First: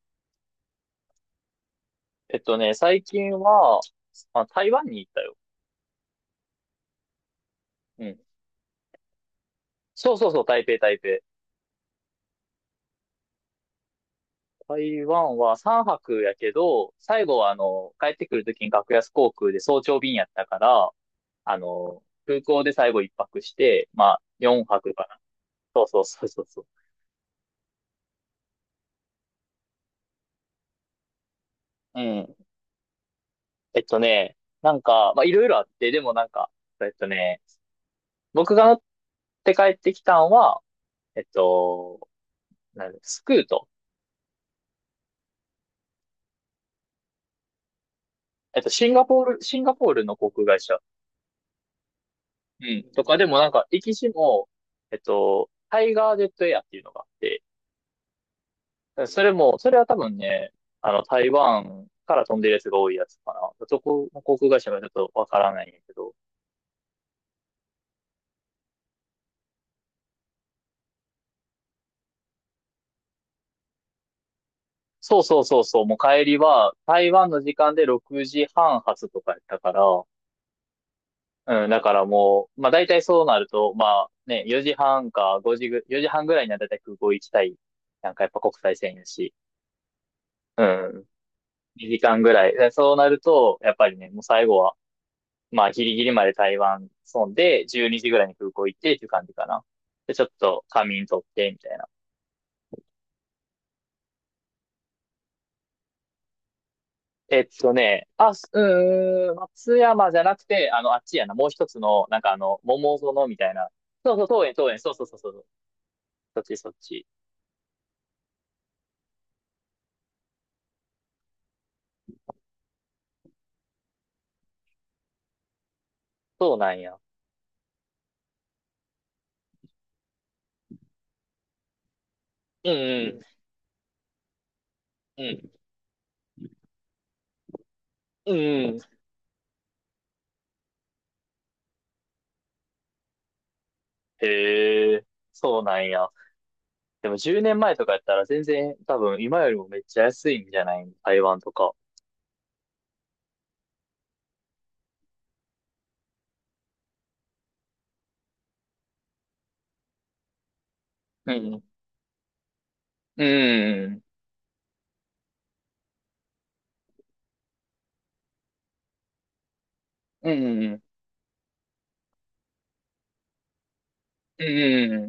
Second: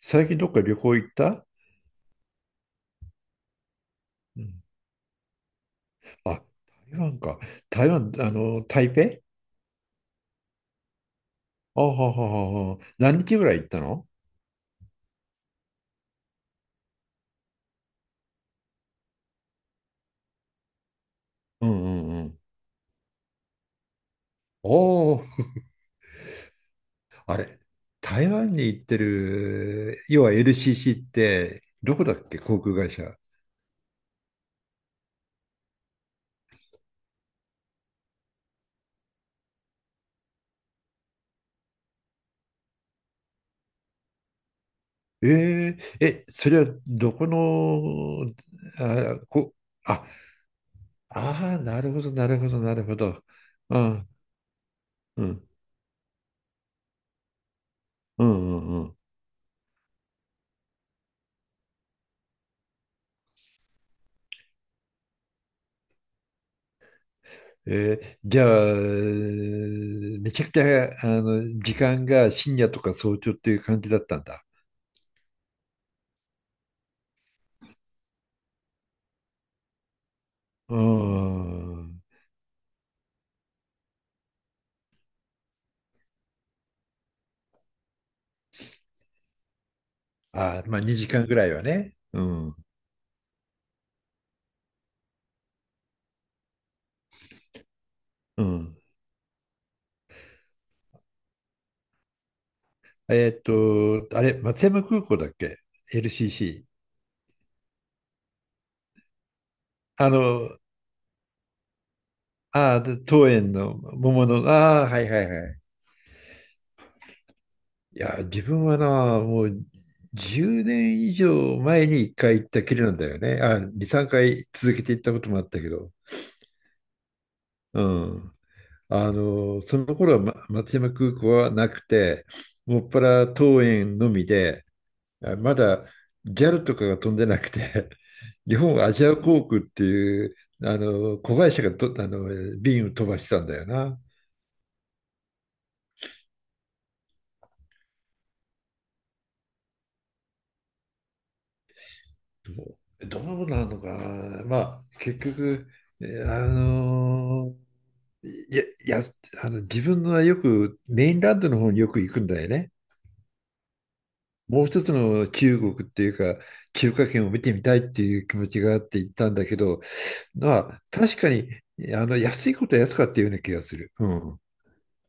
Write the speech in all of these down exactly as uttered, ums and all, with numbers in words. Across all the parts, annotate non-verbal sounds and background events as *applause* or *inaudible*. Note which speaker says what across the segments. Speaker 1: 最近どっか旅行行った？
Speaker 2: えっとね、最近は、
Speaker 1: う
Speaker 2: あ、
Speaker 1: ん。
Speaker 2: 台湾に行ったよ。
Speaker 1: あ、台湾か。台
Speaker 2: う
Speaker 1: 湾、
Speaker 2: ん。
Speaker 1: あの、台北。
Speaker 2: そうそうそう、台北、台北。
Speaker 1: あはははは。何日ぐらい行ったの？
Speaker 2: 台湾はさんぱくやけど、最後はあの、帰ってくるときに格安航空で早朝便やったから、あ
Speaker 1: うんう
Speaker 2: の、
Speaker 1: んうん。
Speaker 2: 空港で最後いっぱくして、まあ、4
Speaker 1: お
Speaker 2: 泊かな。
Speaker 1: お、
Speaker 2: そうそうそうそうそう。
Speaker 1: あれ、台湾に行ってる、要は エルシーシー って、ど
Speaker 2: う
Speaker 1: こだっ
Speaker 2: ん。
Speaker 1: け、航空会社。
Speaker 2: えっとね、なんか、まあ、いろいろあって、でもなんか、えっとね、僕が乗って帰ってきたんは、えっと、なんだスクート。
Speaker 1: えー、え、それはどこの？
Speaker 2: えっと、シンガ
Speaker 1: あ、
Speaker 2: ポール、
Speaker 1: こ、
Speaker 2: シンガポール
Speaker 1: あ、
Speaker 2: の航空会社。
Speaker 1: あー、なるほど、なるほど、
Speaker 2: う
Speaker 1: な
Speaker 2: ん。
Speaker 1: るほ
Speaker 2: とか、
Speaker 1: ど。
Speaker 2: でもなんか、
Speaker 1: う
Speaker 2: 歴史
Speaker 1: ん、
Speaker 2: も、えっ
Speaker 1: うん、
Speaker 2: と、タイガージェットエアっていうのがあって、
Speaker 1: うん、うん。
Speaker 2: それも、それは多分ね、あの、台湾から飛んでるやつが多いやつかな。そこ、航空会社がちょっとわからないんやけど。
Speaker 1: えーじゃあ、めちゃくちゃ、あの、時間が深夜とか早朝っていう感じだったんだ。
Speaker 2: そうそうそうそう、もう帰りは、台湾の時間でろくじはん発とかやったから、
Speaker 1: うー
Speaker 2: うん、だか
Speaker 1: ん。
Speaker 2: らもう、まあ大体そうなると、まあね、よじはんか5時ぐ、よじはんぐらいには大体空港行きたい。なんかやっぱ国際線やし、
Speaker 1: あ
Speaker 2: う
Speaker 1: ー、まあ、
Speaker 2: ん、
Speaker 1: にじかんぐらいはね。
Speaker 2: 2時
Speaker 1: う
Speaker 2: 間ぐらい。
Speaker 1: ん。
Speaker 2: でそうなると、やっぱりね、もう最後はまあ、ギリギリまで台湾損で、じゅうにじぐらいに
Speaker 1: う
Speaker 2: 空港
Speaker 1: ん。
Speaker 2: 行ってっていう感じかな。で、ちょっと仮眠取って、みたいな。
Speaker 1: えっと、あれ、松山空港だっけ？ エルシーシー。
Speaker 2: えっとね、あ、すうーん、松
Speaker 1: あ
Speaker 2: 山じゃなく
Speaker 1: の、
Speaker 2: て、あの、あっちやな、もう一つの、なんかあの、
Speaker 1: あ
Speaker 2: 桃
Speaker 1: ー、
Speaker 2: 園
Speaker 1: 桃
Speaker 2: みた
Speaker 1: 園
Speaker 2: いな。
Speaker 1: の
Speaker 2: そうそう、
Speaker 1: 桃
Speaker 2: 桃
Speaker 1: の、
Speaker 2: 園、桃園、
Speaker 1: ああ、
Speaker 2: そう
Speaker 1: は
Speaker 2: そう
Speaker 1: い
Speaker 2: そう、
Speaker 1: はい
Speaker 2: そう、
Speaker 1: はい。
Speaker 2: そっちそっち。
Speaker 1: いや、自分はな、もうじゅうねん以上前にいっかい行ったきりなんだよね。あ、に、さんかい続けて行ったこともあったけど。
Speaker 2: そうなんや。
Speaker 1: うん。あの、その頃は、ま、松山空港はなくて、
Speaker 2: うん
Speaker 1: もっぱ
Speaker 2: うん、
Speaker 1: ら桃園のみで、
Speaker 2: う
Speaker 1: あ
Speaker 2: ん、
Speaker 1: まだギャルとかが飛んでなくて、*laughs*
Speaker 2: うん
Speaker 1: 日
Speaker 2: う
Speaker 1: 本ア
Speaker 2: ん。
Speaker 1: ジア航空っていうあの子会社がとあの便を飛ばしてたんだよな。
Speaker 2: へえ、そうなんや。でもじゅうねんまえとかやったら全然多分今よりもめっちゃ安いんじゃない台湾とか。
Speaker 1: どうどうなのかな。まあ結局、えあのいや、やあの自分はよくメイン
Speaker 2: う
Speaker 1: ランドの
Speaker 2: ん。
Speaker 1: 方によく行くんだよね。
Speaker 2: うん。
Speaker 1: もう一つの中国っていうか、中華圏を見てみたいっていう気持ちがあって行ったんだけど、
Speaker 2: う
Speaker 1: ま
Speaker 2: ん。うん。
Speaker 1: あ、確かに、あの、安いことは安かったような気がする。うん。
Speaker 2: う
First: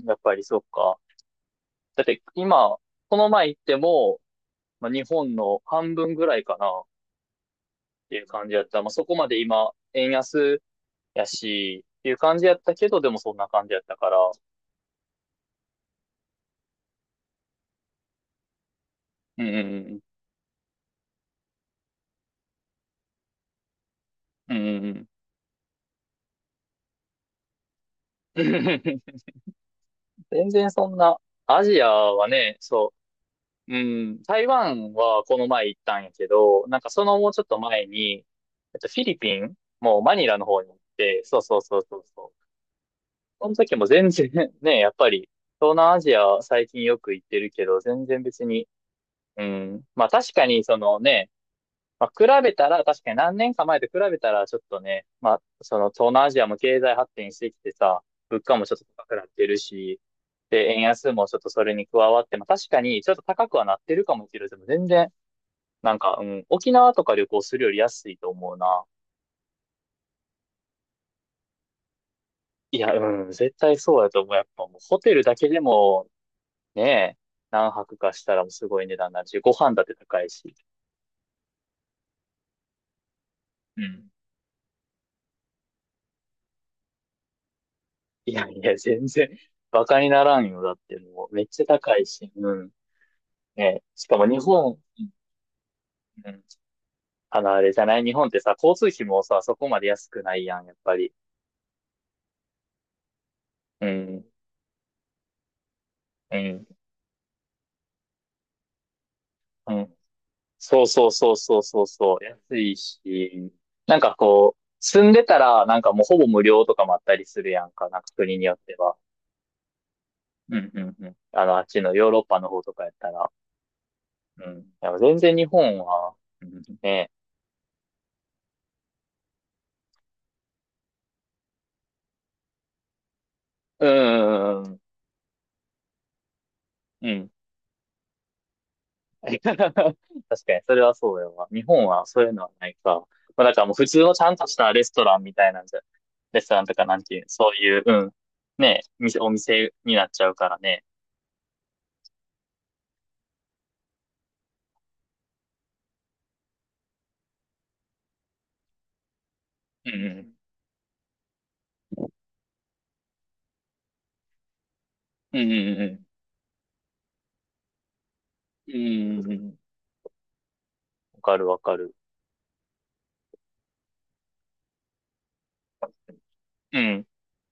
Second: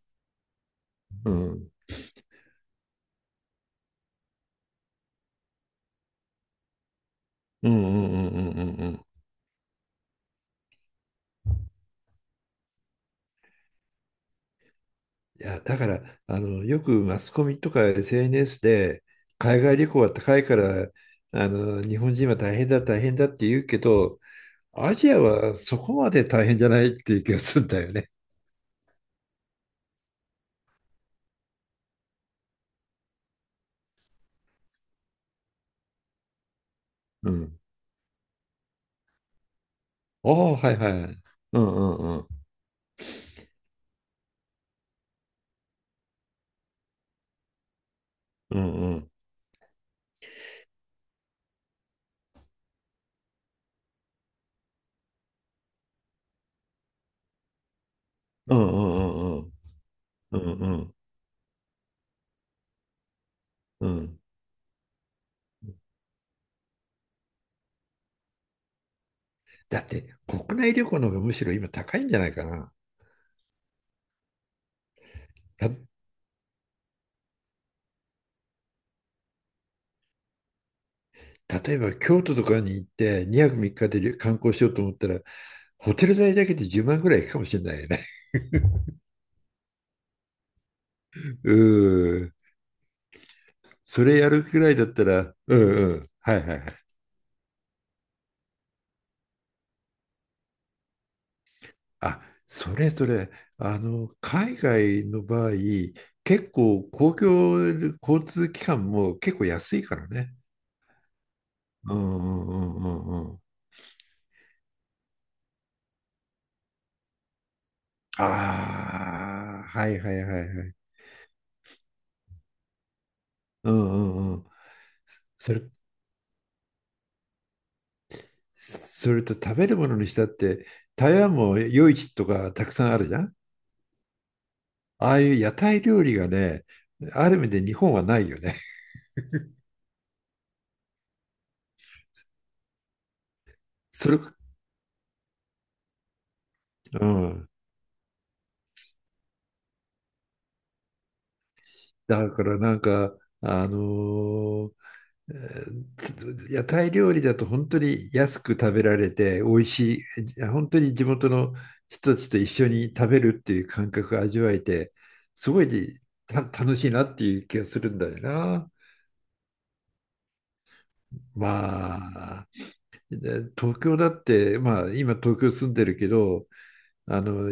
Speaker 2: ん、やっぱりそっか。
Speaker 1: うん。
Speaker 2: だって今、この前行っても、まあ、日本の半分ぐらいかなっ
Speaker 1: うんうん
Speaker 2: て
Speaker 1: う
Speaker 2: いう
Speaker 1: んう
Speaker 2: 感
Speaker 1: ん
Speaker 2: じや
Speaker 1: う
Speaker 2: った。
Speaker 1: んう
Speaker 2: まあ、そ
Speaker 1: ん。
Speaker 2: こまで今、円安やし、っていう感じやったけど、でもそんな感じやったから。
Speaker 1: いや、だから、あの、よくマスコミとか エスエヌエス で、
Speaker 2: うんう
Speaker 1: 海外旅
Speaker 2: ん
Speaker 1: 行は高いから、あの、日本人は大変だ、大変だって言うけど、
Speaker 2: うん。うんう
Speaker 1: ア
Speaker 2: ん
Speaker 1: ジアはそこまで大変じゃないっていう気がするんだよね。
Speaker 2: うん。*laughs* 全然そんな、アジアはね、そう、うん、台湾はこの前行ったんやけど、なんかそのも
Speaker 1: う
Speaker 2: うちょっと
Speaker 1: ん。
Speaker 2: 前に、えっと、フィリピンもうマニ
Speaker 1: あ
Speaker 2: ラの
Speaker 1: あ、
Speaker 2: 方に
Speaker 1: は
Speaker 2: 行っ
Speaker 1: いはい。
Speaker 2: て、そうそ
Speaker 1: うんう
Speaker 2: うそう
Speaker 1: ん
Speaker 2: そう
Speaker 1: うん。
Speaker 2: そう。その時も全然 *laughs* ね、やっぱり、東南アジアは最近よく行ってるけど、全然別
Speaker 1: うん
Speaker 2: に、
Speaker 1: うん。
Speaker 2: うん。まあ確かにそのね、まあ比べたら、確かに何年か前と比べたらちょっとね、まあその東南アジアも経済発展してきてさ、物
Speaker 1: う
Speaker 2: 価
Speaker 1: んう
Speaker 2: もちょっと高くなっ
Speaker 1: んうんう
Speaker 2: て
Speaker 1: ん。
Speaker 2: るし、
Speaker 1: う
Speaker 2: で、
Speaker 1: んう
Speaker 2: 円
Speaker 1: ん
Speaker 2: 安もちょっとそれに加わって、まあ確かにちょっと高くはなっ
Speaker 1: う
Speaker 2: てるか
Speaker 1: ん。
Speaker 2: もしれないけど、でも全然、なんか、うん、沖縄とか旅行するより安いと思うな。
Speaker 1: だって国内旅行の方がむしろ今高いんじゃないかな。
Speaker 2: いや、うん、絶対そうやと思う。やっぱもうホテルだけで
Speaker 1: た、
Speaker 2: もねえ、何泊かしたらもうすごい値段になるし、ご飯だって高いし。
Speaker 1: 例えば京都とかに行ってにはく3
Speaker 2: う
Speaker 1: 日で
Speaker 2: ん。
Speaker 1: 旅観光しようと思ったら、ホテル代だけでじゅうまんぐらいいくかもしれないよね。
Speaker 2: いやいや、全然、バカにならんよ。だってもう、
Speaker 1: *laughs*
Speaker 2: めっ
Speaker 1: う
Speaker 2: ちゃ高い
Speaker 1: ー
Speaker 2: し。
Speaker 1: ん。
Speaker 2: うん。ねえ、
Speaker 1: そ
Speaker 2: しか
Speaker 1: れ
Speaker 2: も
Speaker 1: や
Speaker 2: 日
Speaker 1: るくらい
Speaker 2: 本、
Speaker 1: だったら、うんうん。
Speaker 2: う
Speaker 1: はい
Speaker 2: ん。
Speaker 1: はいはい。
Speaker 2: あの、あれじゃない日本ってさ、交通費もさ、そこまで安くないやん、やっぱり。
Speaker 1: あ、それそれ、あ
Speaker 2: う
Speaker 1: の、
Speaker 2: ん。
Speaker 1: 海外の場合、
Speaker 2: う
Speaker 1: 結
Speaker 2: ん。
Speaker 1: 構公共交通機関も結構
Speaker 2: う
Speaker 1: 安いか
Speaker 2: ん。
Speaker 1: らね。
Speaker 2: そうそうそうそうそう
Speaker 1: うんう
Speaker 2: そう。
Speaker 1: んう
Speaker 2: 安
Speaker 1: ん
Speaker 2: い
Speaker 1: うんうん。
Speaker 2: し。なんかこう、住んでたら、なんかもうほぼ無料とかもあったりするやんか。なんか国によって
Speaker 1: あ
Speaker 2: は。
Speaker 1: あ、はいはいは
Speaker 2: う
Speaker 1: いは
Speaker 2: んう
Speaker 1: い。
Speaker 2: んうん。あの、あっちのヨーロッパの方とかやったら。
Speaker 1: うんうんう
Speaker 2: う
Speaker 1: ん。
Speaker 2: ん、やっぱ全然日
Speaker 1: それ、
Speaker 2: 本はね、
Speaker 1: それと食べるものにしたって、台湾も夜市とかたくさんあるじゃん。
Speaker 2: うんうんうん
Speaker 1: ああいう屋台料理がね、
Speaker 2: うん、う
Speaker 1: あ
Speaker 2: ん、
Speaker 1: る意味で日本はないよね。
Speaker 2: 確かにそれはそうよな。日本はそういうのないから、まだからもう普
Speaker 1: *laughs*
Speaker 2: 通
Speaker 1: そ
Speaker 2: の
Speaker 1: れ、
Speaker 2: ちゃんとしたレストランみたいなんじゃ、レストランとかなん
Speaker 1: う
Speaker 2: ていう
Speaker 1: ん。
Speaker 2: そういううん、ねお店お店になっちゃうからね、
Speaker 1: だからなんか、あのーえー屋台料理だと本当に安く食べられて美味
Speaker 2: う
Speaker 1: し
Speaker 2: ん
Speaker 1: い、え本当に地元の人たちと一緒に食べるっていう感覚を味わえて、
Speaker 2: う
Speaker 1: す
Speaker 2: んう
Speaker 1: ごい
Speaker 2: んうん
Speaker 1: た楽しいなっていう気がするんだよな。
Speaker 2: うんうんうん、わかるわかる、
Speaker 1: まあ、東京だって、まあ、今東京住んでるけど、
Speaker 2: うん
Speaker 1: あの、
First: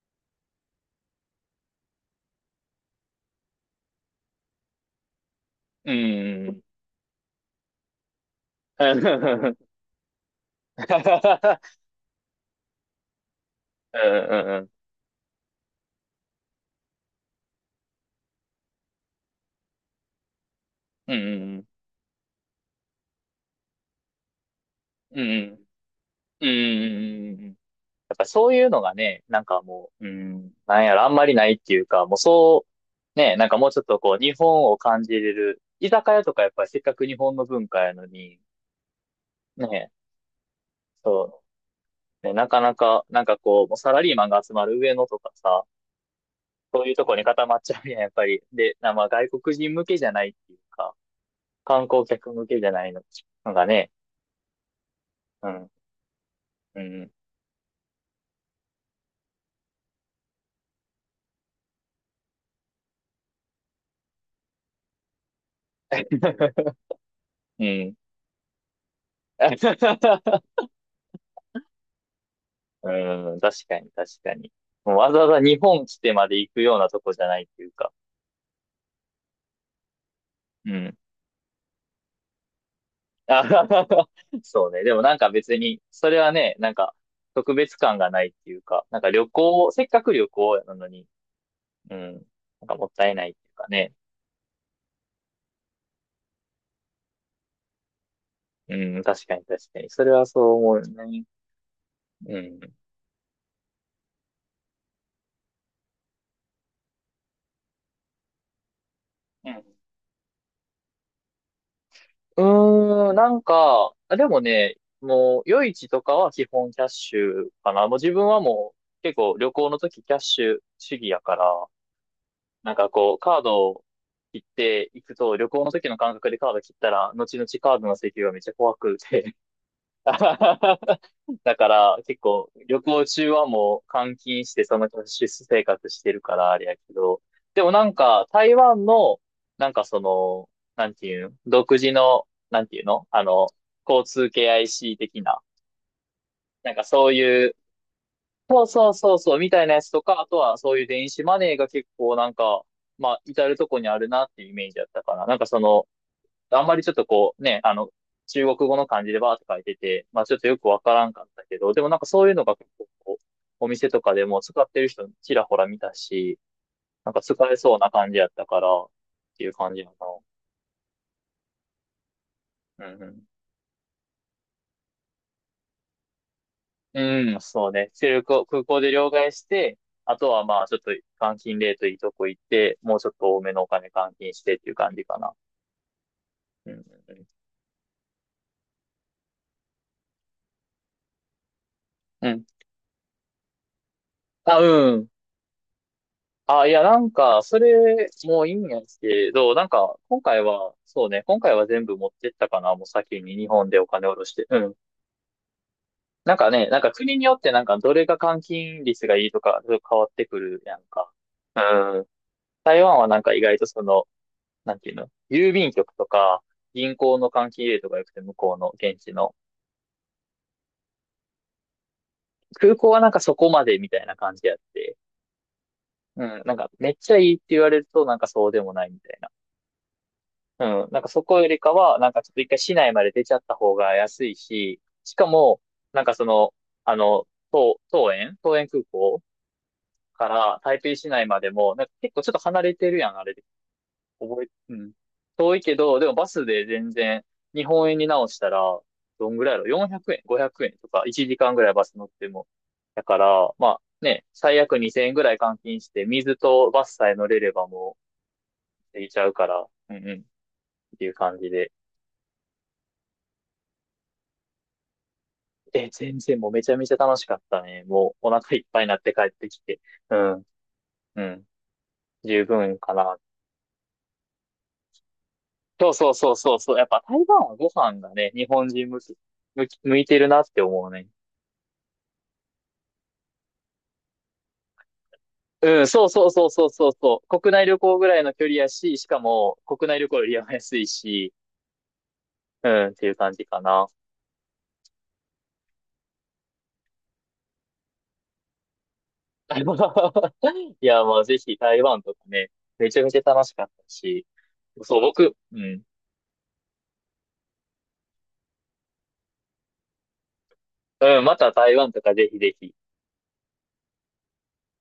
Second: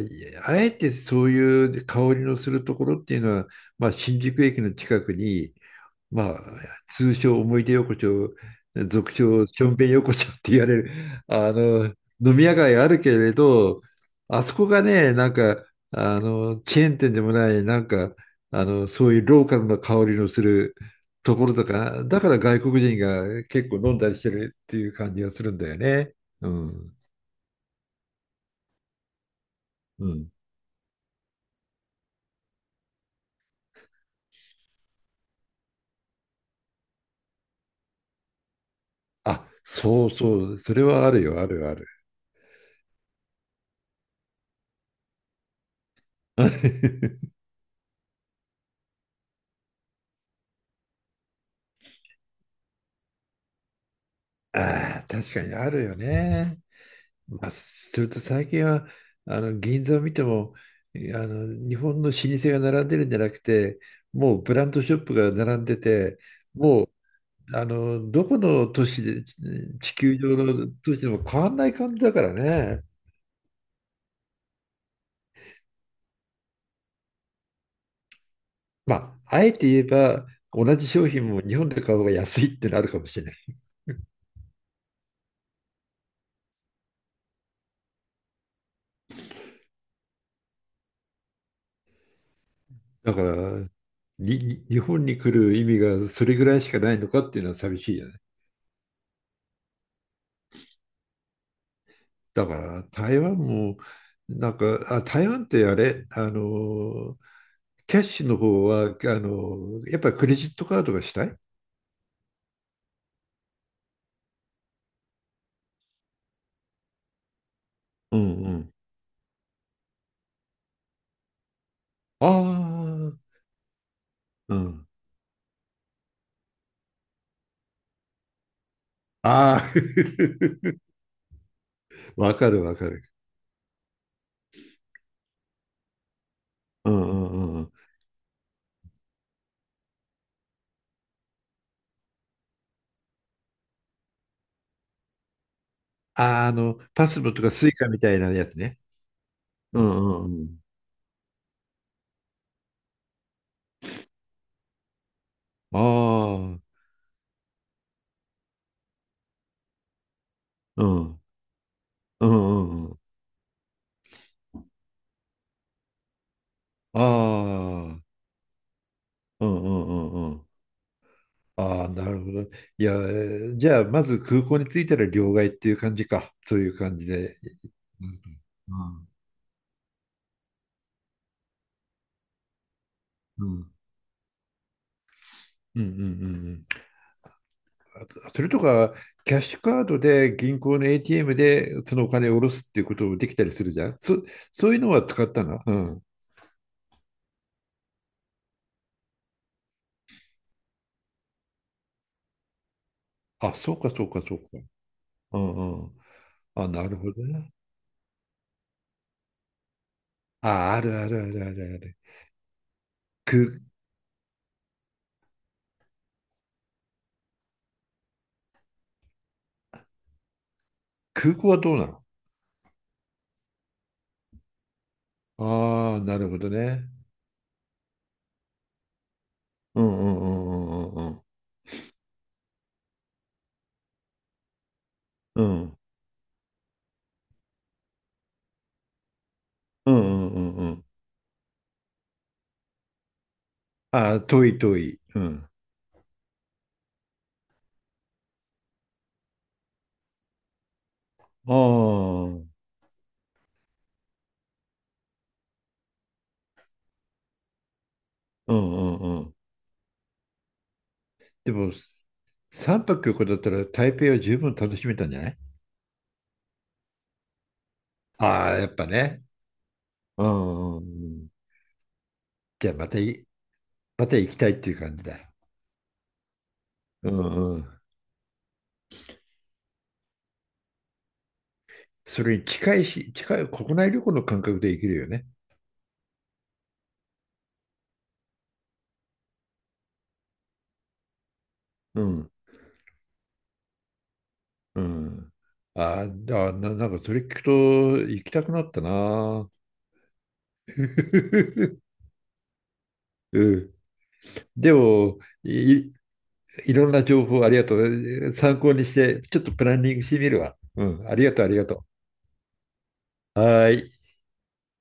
Speaker 1: あえてそういう香りのするところっていうのは、まあ、新宿駅の近くに、
Speaker 2: う
Speaker 1: まあ、
Speaker 2: んうん
Speaker 1: 通称思い出横丁、
Speaker 2: うん
Speaker 1: 俗称
Speaker 2: う
Speaker 1: し
Speaker 2: ん
Speaker 1: ょんべん横丁って言われる、あの、飲み屋街あるけれど、あそこがね、なんか、あの、チェーン店でもない、なんか、あの、そういうローカルな香りのする
Speaker 2: うん
Speaker 1: と
Speaker 2: うん
Speaker 1: ころ
Speaker 2: うん
Speaker 1: とか、だから外国人が結構飲んだりしてるっていう感
Speaker 2: うん
Speaker 1: じ
Speaker 2: うん
Speaker 1: が
Speaker 2: う
Speaker 1: するん
Speaker 2: ん
Speaker 1: だよね。
Speaker 2: うん
Speaker 1: うん。
Speaker 2: うんうん。やっぱそういうのがね、なんかも
Speaker 1: う
Speaker 2: う、う
Speaker 1: ん。
Speaker 2: ん、なんやろ、あんまりないっていうか、もうそう、ね、なんかもうちょっとこう、日本を感じれる、居酒屋とかやっぱりせっかく日本の文化やのに、
Speaker 1: あ、
Speaker 2: ね、
Speaker 1: そうそう、それはあるよ、
Speaker 2: そ
Speaker 1: あるある。
Speaker 2: う、ね、なかなか、なんかこう、もうサラリーマンが集まる上野とかさ、そういうとこに
Speaker 1: *laughs*
Speaker 2: 固まっちゃうやん、やっぱり。で、なまあ外国人向けじゃないっていうか、観光客向けじゃないののがね、
Speaker 1: ああ、確か
Speaker 2: う
Speaker 1: に
Speaker 2: ん、
Speaker 1: あるよね。
Speaker 2: うん、うん。
Speaker 1: まあ、それと最近はあの銀座を見てもあの日本の老舗が並んでるんじゃなくてもうブランドショップが並んでてもうあ
Speaker 2: *laughs*
Speaker 1: のどこの都市で地球上の都市でも変わんない感じだからね。
Speaker 2: うん、確かに、確かに。もうわざわざ日本来てまで行くようなとこじゃないっていうか。
Speaker 1: まあ、あえて言えば同
Speaker 2: う
Speaker 1: じ
Speaker 2: ん。
Speaker 1: 商品も日本で買う方が安いってなるかもしれない。
Speaker 2: あはははそうね。でもなんか別に、それはね、なんか特別感がないっていうか、なんか旅行を、せっかく旅行なのに、うん、なんかもった
Speaker 1: だ
Speaker 2: い
Speaker 1: か
Speaker 2: ないっ
Speaker 1: ら
Speaker 2: ていうかね。
Speaker 1: にに日本に来る意味がそれぐらいしかないのかっていうのは寂しいよね。
Speaker 2: うん、確かに確かに。それはそう思うね。う
Speaker 1: だか
Speaker 2: ん。
Speaker 1: ら台湾もなんかあ台湾ってあれあのキャッシュの方はあ
Speaker 2: うん。
Speaker 1: のやっぱりクレジットカードがしたい。
Speaker 2: うーん、なんか、あでもね、もう、夜市とかは基本キャッシュかな。もう自
Speaker 1: うんう
Speaker 2: 分は
Speaker 1: ん。
Speaker 2: もう、結構旅行の時キャッシュ主義やから、なんかこ
Speaker 1: あ
Speaker 2: う、
Speaker 1: あ
Speaker 2: カードを切っ
Speaker 1: うん
Speaker 2: ていくと、旅行の時の感覚でカード切ったら、後々カードの請求がめっちゃ怖くて。
Speaker 1: ああ
Speaker 2: *laughs* だから
Speaker 1: *laughs*
Speaker 2: 結
Speaker 1: わ
Speaker 2: 構
Speaker 1: かるわ
Speaker 2: 旅
Speaker 1: かる
Speaker 2: 行中はもう換金してそのキャッシュ生活してるからあれやけ
Speaker 1: う
Speaker 2: ど、
Speaker 1: んうんう
Speaker 2: でも
Speaker 1: ん。
Speaker 2: なんか台湾の、なんかその、なんていうの独自の、なんていうのあの、交通系 アイシー 的な、
Speaker 1: あーあ
Speaker 2: なん
Speaker 1: の
Speaker 2: か
Speaker 1: パ
Speaker 2: そう
Speaker 1: スモと
Speaker 2: い
Speaker 1: か
Speaker 2: う
Speaker 1: スイカみたいなやつ
Speaker 2: そう
Speaker 1: ね。
Speaker 2: そうそうそう、みたいな
Speaker 1: う
Speaker 2: やつと
Speaker 1: ん
Speaker 2: か、あ
Speaker 1: う
Speaker 2: と
Speaker 1: んう
Speaker 2: は
Speaker 1: ん
Speaker 2: そういう電子マネーが結構なんか、まあ、至るとこにあるなっていうイメージだったかな。なんかその、
Speaker 1: あ
Speaker 2: あんま
Speaker 1: あ
Speaker 2: りちょっとこうね、あの、中国語の漢字でバーって書いてて、まあちょっとよくわ
Speaker 1: う
Speaker 2: からん
Speaker 1: ん。
Speaker 2: かったけど、でもなんか
Speaker 1: う
Speaker 2: そう
Speaker 1: ん
Speaker 2: いうのが結
Speaker 1: うん
Speaker 2: 構
Speaker 1: うん。
Speaker 2: こう、お店とかでも使ってる人ちらほら見たし、
Speaker 1: あ
Speaker 2: なんか使えそうな感
Speaker 1: あ
Speaker 2: じやったから、って
Speaker 1: う
Speaker 2: いう
Speaker 1: んう
Speaker 2: 感じや
Speaker 1: ん
Speaker 2: な。
Speaker 1: うんうん。ああ、なるほど。
Speaker 2: う
Speaker 1: いや、え
Speaker 2: んうん。
Speaker 1: ーじゃあ、まず空港に着いたら両替っていう感じか。そういう感じ
Speaker 2: う
Speaker 1: で。
Speaker 2: ん、そうね。
Speaker 1: うん。
Speaker 2: 出力を空港で両
Speaker 1: う
Speaker 2: 替して、あとはまあ、ちょっと換金レートいいとこ行って、もうちょっと多
Speaker 1: んう
Speaker 2: めのお
Speaker 1: ん
Speaker 2: 金換金してっていう感じかな。
Speaker 1: うんうんうん。
Speaker 2: うん、うん。
Speaker 1: あ、それとか、キャッシュカードで銀行の エーティーエム でそのお
Speaker 2: う
Speaker 1: 金を下
Speaker 2: ん
Speaker 1: ろすっていうこともできたりするじゃん。そ、
Speaker 2: あ、
Speaker 1: そういうの
Speaker 2: う
Speaker 1: は
Speaker 2: ん。
Speaker 1: 使ったな。うん。
Speaker 2: あ、いや、なんか、それ、もういいんやけど、なんか、今回は、そうね、今回は全部持ってったかな、もう先に日
Speaker 1: あ、
Speaker 2: 本
Speaker 1: そ
Speaker 2: で
Speaker 1: う
Speaker 2: お
Speaker 1: かそ
Speaker 2: 金
Speaker 1: う
Speaker 2: 下
Speaker 1: か
Speaker 2: ろし
Speaker 1: そう
Speaker 2: て。う
Speaker 1: か。
Speaker 2: ん。
Speaker 1: うんうん。
Speaker 2: なんかね、
Speaker 1: あ、
Speaker 2: なん
Speaker 1: な
Speaker 2: か
Speaker 1: るほ
Speaker 2: 国に
Speaker 1: ど
Speaker 2: よって
Speaker 1: ね。
Speaker 2: なんか、どれが換金率がいいとか、変わってくる
Speaker 1: あ、
Speaker 2: や
Speaker 1: あ
Speaker 2: ん
Speaker 1: るあ
Speaker 2: か。
Speaker 1: るあるあるある。
Speaker 2: うん。台湾はなんか意外
Speaker 1: 空、
Speaker 2: とその、なんていうの郵便局とか、銀行の関係とかよくて、向こうの現地の。
Speaker 1: 空港はどうなの？
Speaker 2: 空港はなんかそこまでみたいな感じやって。
Speaker 1: ああー、な
Speaker 2: う
Speaker 1: るほ
Speaker 2: ん、
Speaker 1: ど
Speaker 2: なんか
Speaker 1: ね。
Speaker 2: めっちゃいいって言われると、なんかそうでもないみたいな。
Speaker 1: うんうんう
Speaker 2: うん、
Speaker 1: ん
Speaker 2: な
Speaker 1: う
Speaker 2: んか
Speaker 1: んうん
Speaker 2: そこよりかは、なんかちょっと一回市内まで出ちゃった方が安いし、しか
Speaker 1: うん。う
Speaker 2: も、
Speaker 1: ん
Speaker 2: なんかその、あの、桃、園、桃園空港
Speaker 1: うんう
Speaker 2: か
Speaker 1: んうん
Speaker 2: ら
Speaker 1: う
Speaker 2: 台
Speaker 1: ん。
Speaker 2: 北市内までも、なんか結構ちょっと離れてるやん、あれっ
Speaker 1: あ、
Speaker 2: 覚
Speaker 1: 遠
Speaker 2: え、
Speaker 1: い
Speaker 2: う
Speaker 1: 遠
Speaker 2: ん。
Speaker 1: い。うん。
Speaker 2: 遠いけど、でもバスで全然、日本円に直したら、どんぐらいやろ ?よんひゃく 円、ごひゃくえんとか、1時
Speaker 1: あ
Speaker 2: 間ぐらいバス乗っ
Speaker 1: あ、
Speaker 2: ても。だから、まあね、最悪にせんえんぐらい換金して、水とバスさえ乗れればも
Speaker 1: う
Speaker 2: う、
Speaker 1: んう
Speaker 2: いち
Speaker 1: んう
Speaker 2: ゃう
Speaker 1: ん。
Speaker 2: から、うんうん、っていう感じ
Speaker 1: で
Speaker 2: で。
Speaker 1: も、さんぱく旅行だったら台北は十分楽しめたんじゃない？
Speaker 2: え、全然もうめちゃめちゃ楽しかったね。もうお
Speaker 1: あ
Speaker 2: 腹
Speaker 1: あ、
Speaker 2: いっ
Speaker 1: やっ
Speaker 2: ぱい
Speaker 1: ぱ
Speaker 2: になって帰
Speaker 1: ね。
Speaker 2: ってきて。う
Speaker 1: う
Speaker 2: ん、
Speaker 1: んうん
Speaker 2: う
Speaker 1: うん。
Speaker 2: ん、十
Speaker 1: じゃあ
Speaker 2: 分
Speaker 1: ま
Speaker 2: か
Speaker 1: た
Speaker 2: な。
Speaker 1: い、また行きたいっていう感じだ。
Speaker 2: そうそうそうそうそう。やっぱ
Speaker 1: う
Speaker 2: 台湾は
Speaker 1: ん。う
Speaker 2: ご
Speaker 1: ん。
Speaker 2: 飯がね、日本人向き、向き、向いてるなって思うね。
Speaker 1: それに近いし、近い国内旅行の感覚で行けるよね。
Speaker 2: うん、そうそうそうそうそうそう。国内旅行ぐらいの距離やし、しかも国内旅行よりは安いし、
Speaker 1: うん。
Speaker 2: うん、っていう感じかな。
Speaker 1: うん。ああ、な、なんかそれ聞くと行きたくなったな。
Speaker 2: *laughs* いや、まあぜひ台湾
Speaker 1: *laughs*
Speaker 2: とかね、めちゃめちゃ楽し
Speaker 1: う
Speaker 2: かった
Speaker 1: ん。
Speaker 2: し、
Speaker 1: で
Speaker 2: そう、
Speaker 1: も、
Speaker 2: 僕、うん、
Speaker 1: いいろんな情報ありがとう。参考にして、ちょっとプランニングしてみるわ。うん、あ
Speaker 2: う
Speaker 1: り
Speaker 2: ん、
Speaker 1: が
Speaker 2: ま
Speaker 1: とう、あ
Speaker 2: た
Speaker 1: りが
Speaker 2: 台
Speaker 1: と
Speaker 2: 湾とかぜひぜひ。
Speaker 1: う。はい。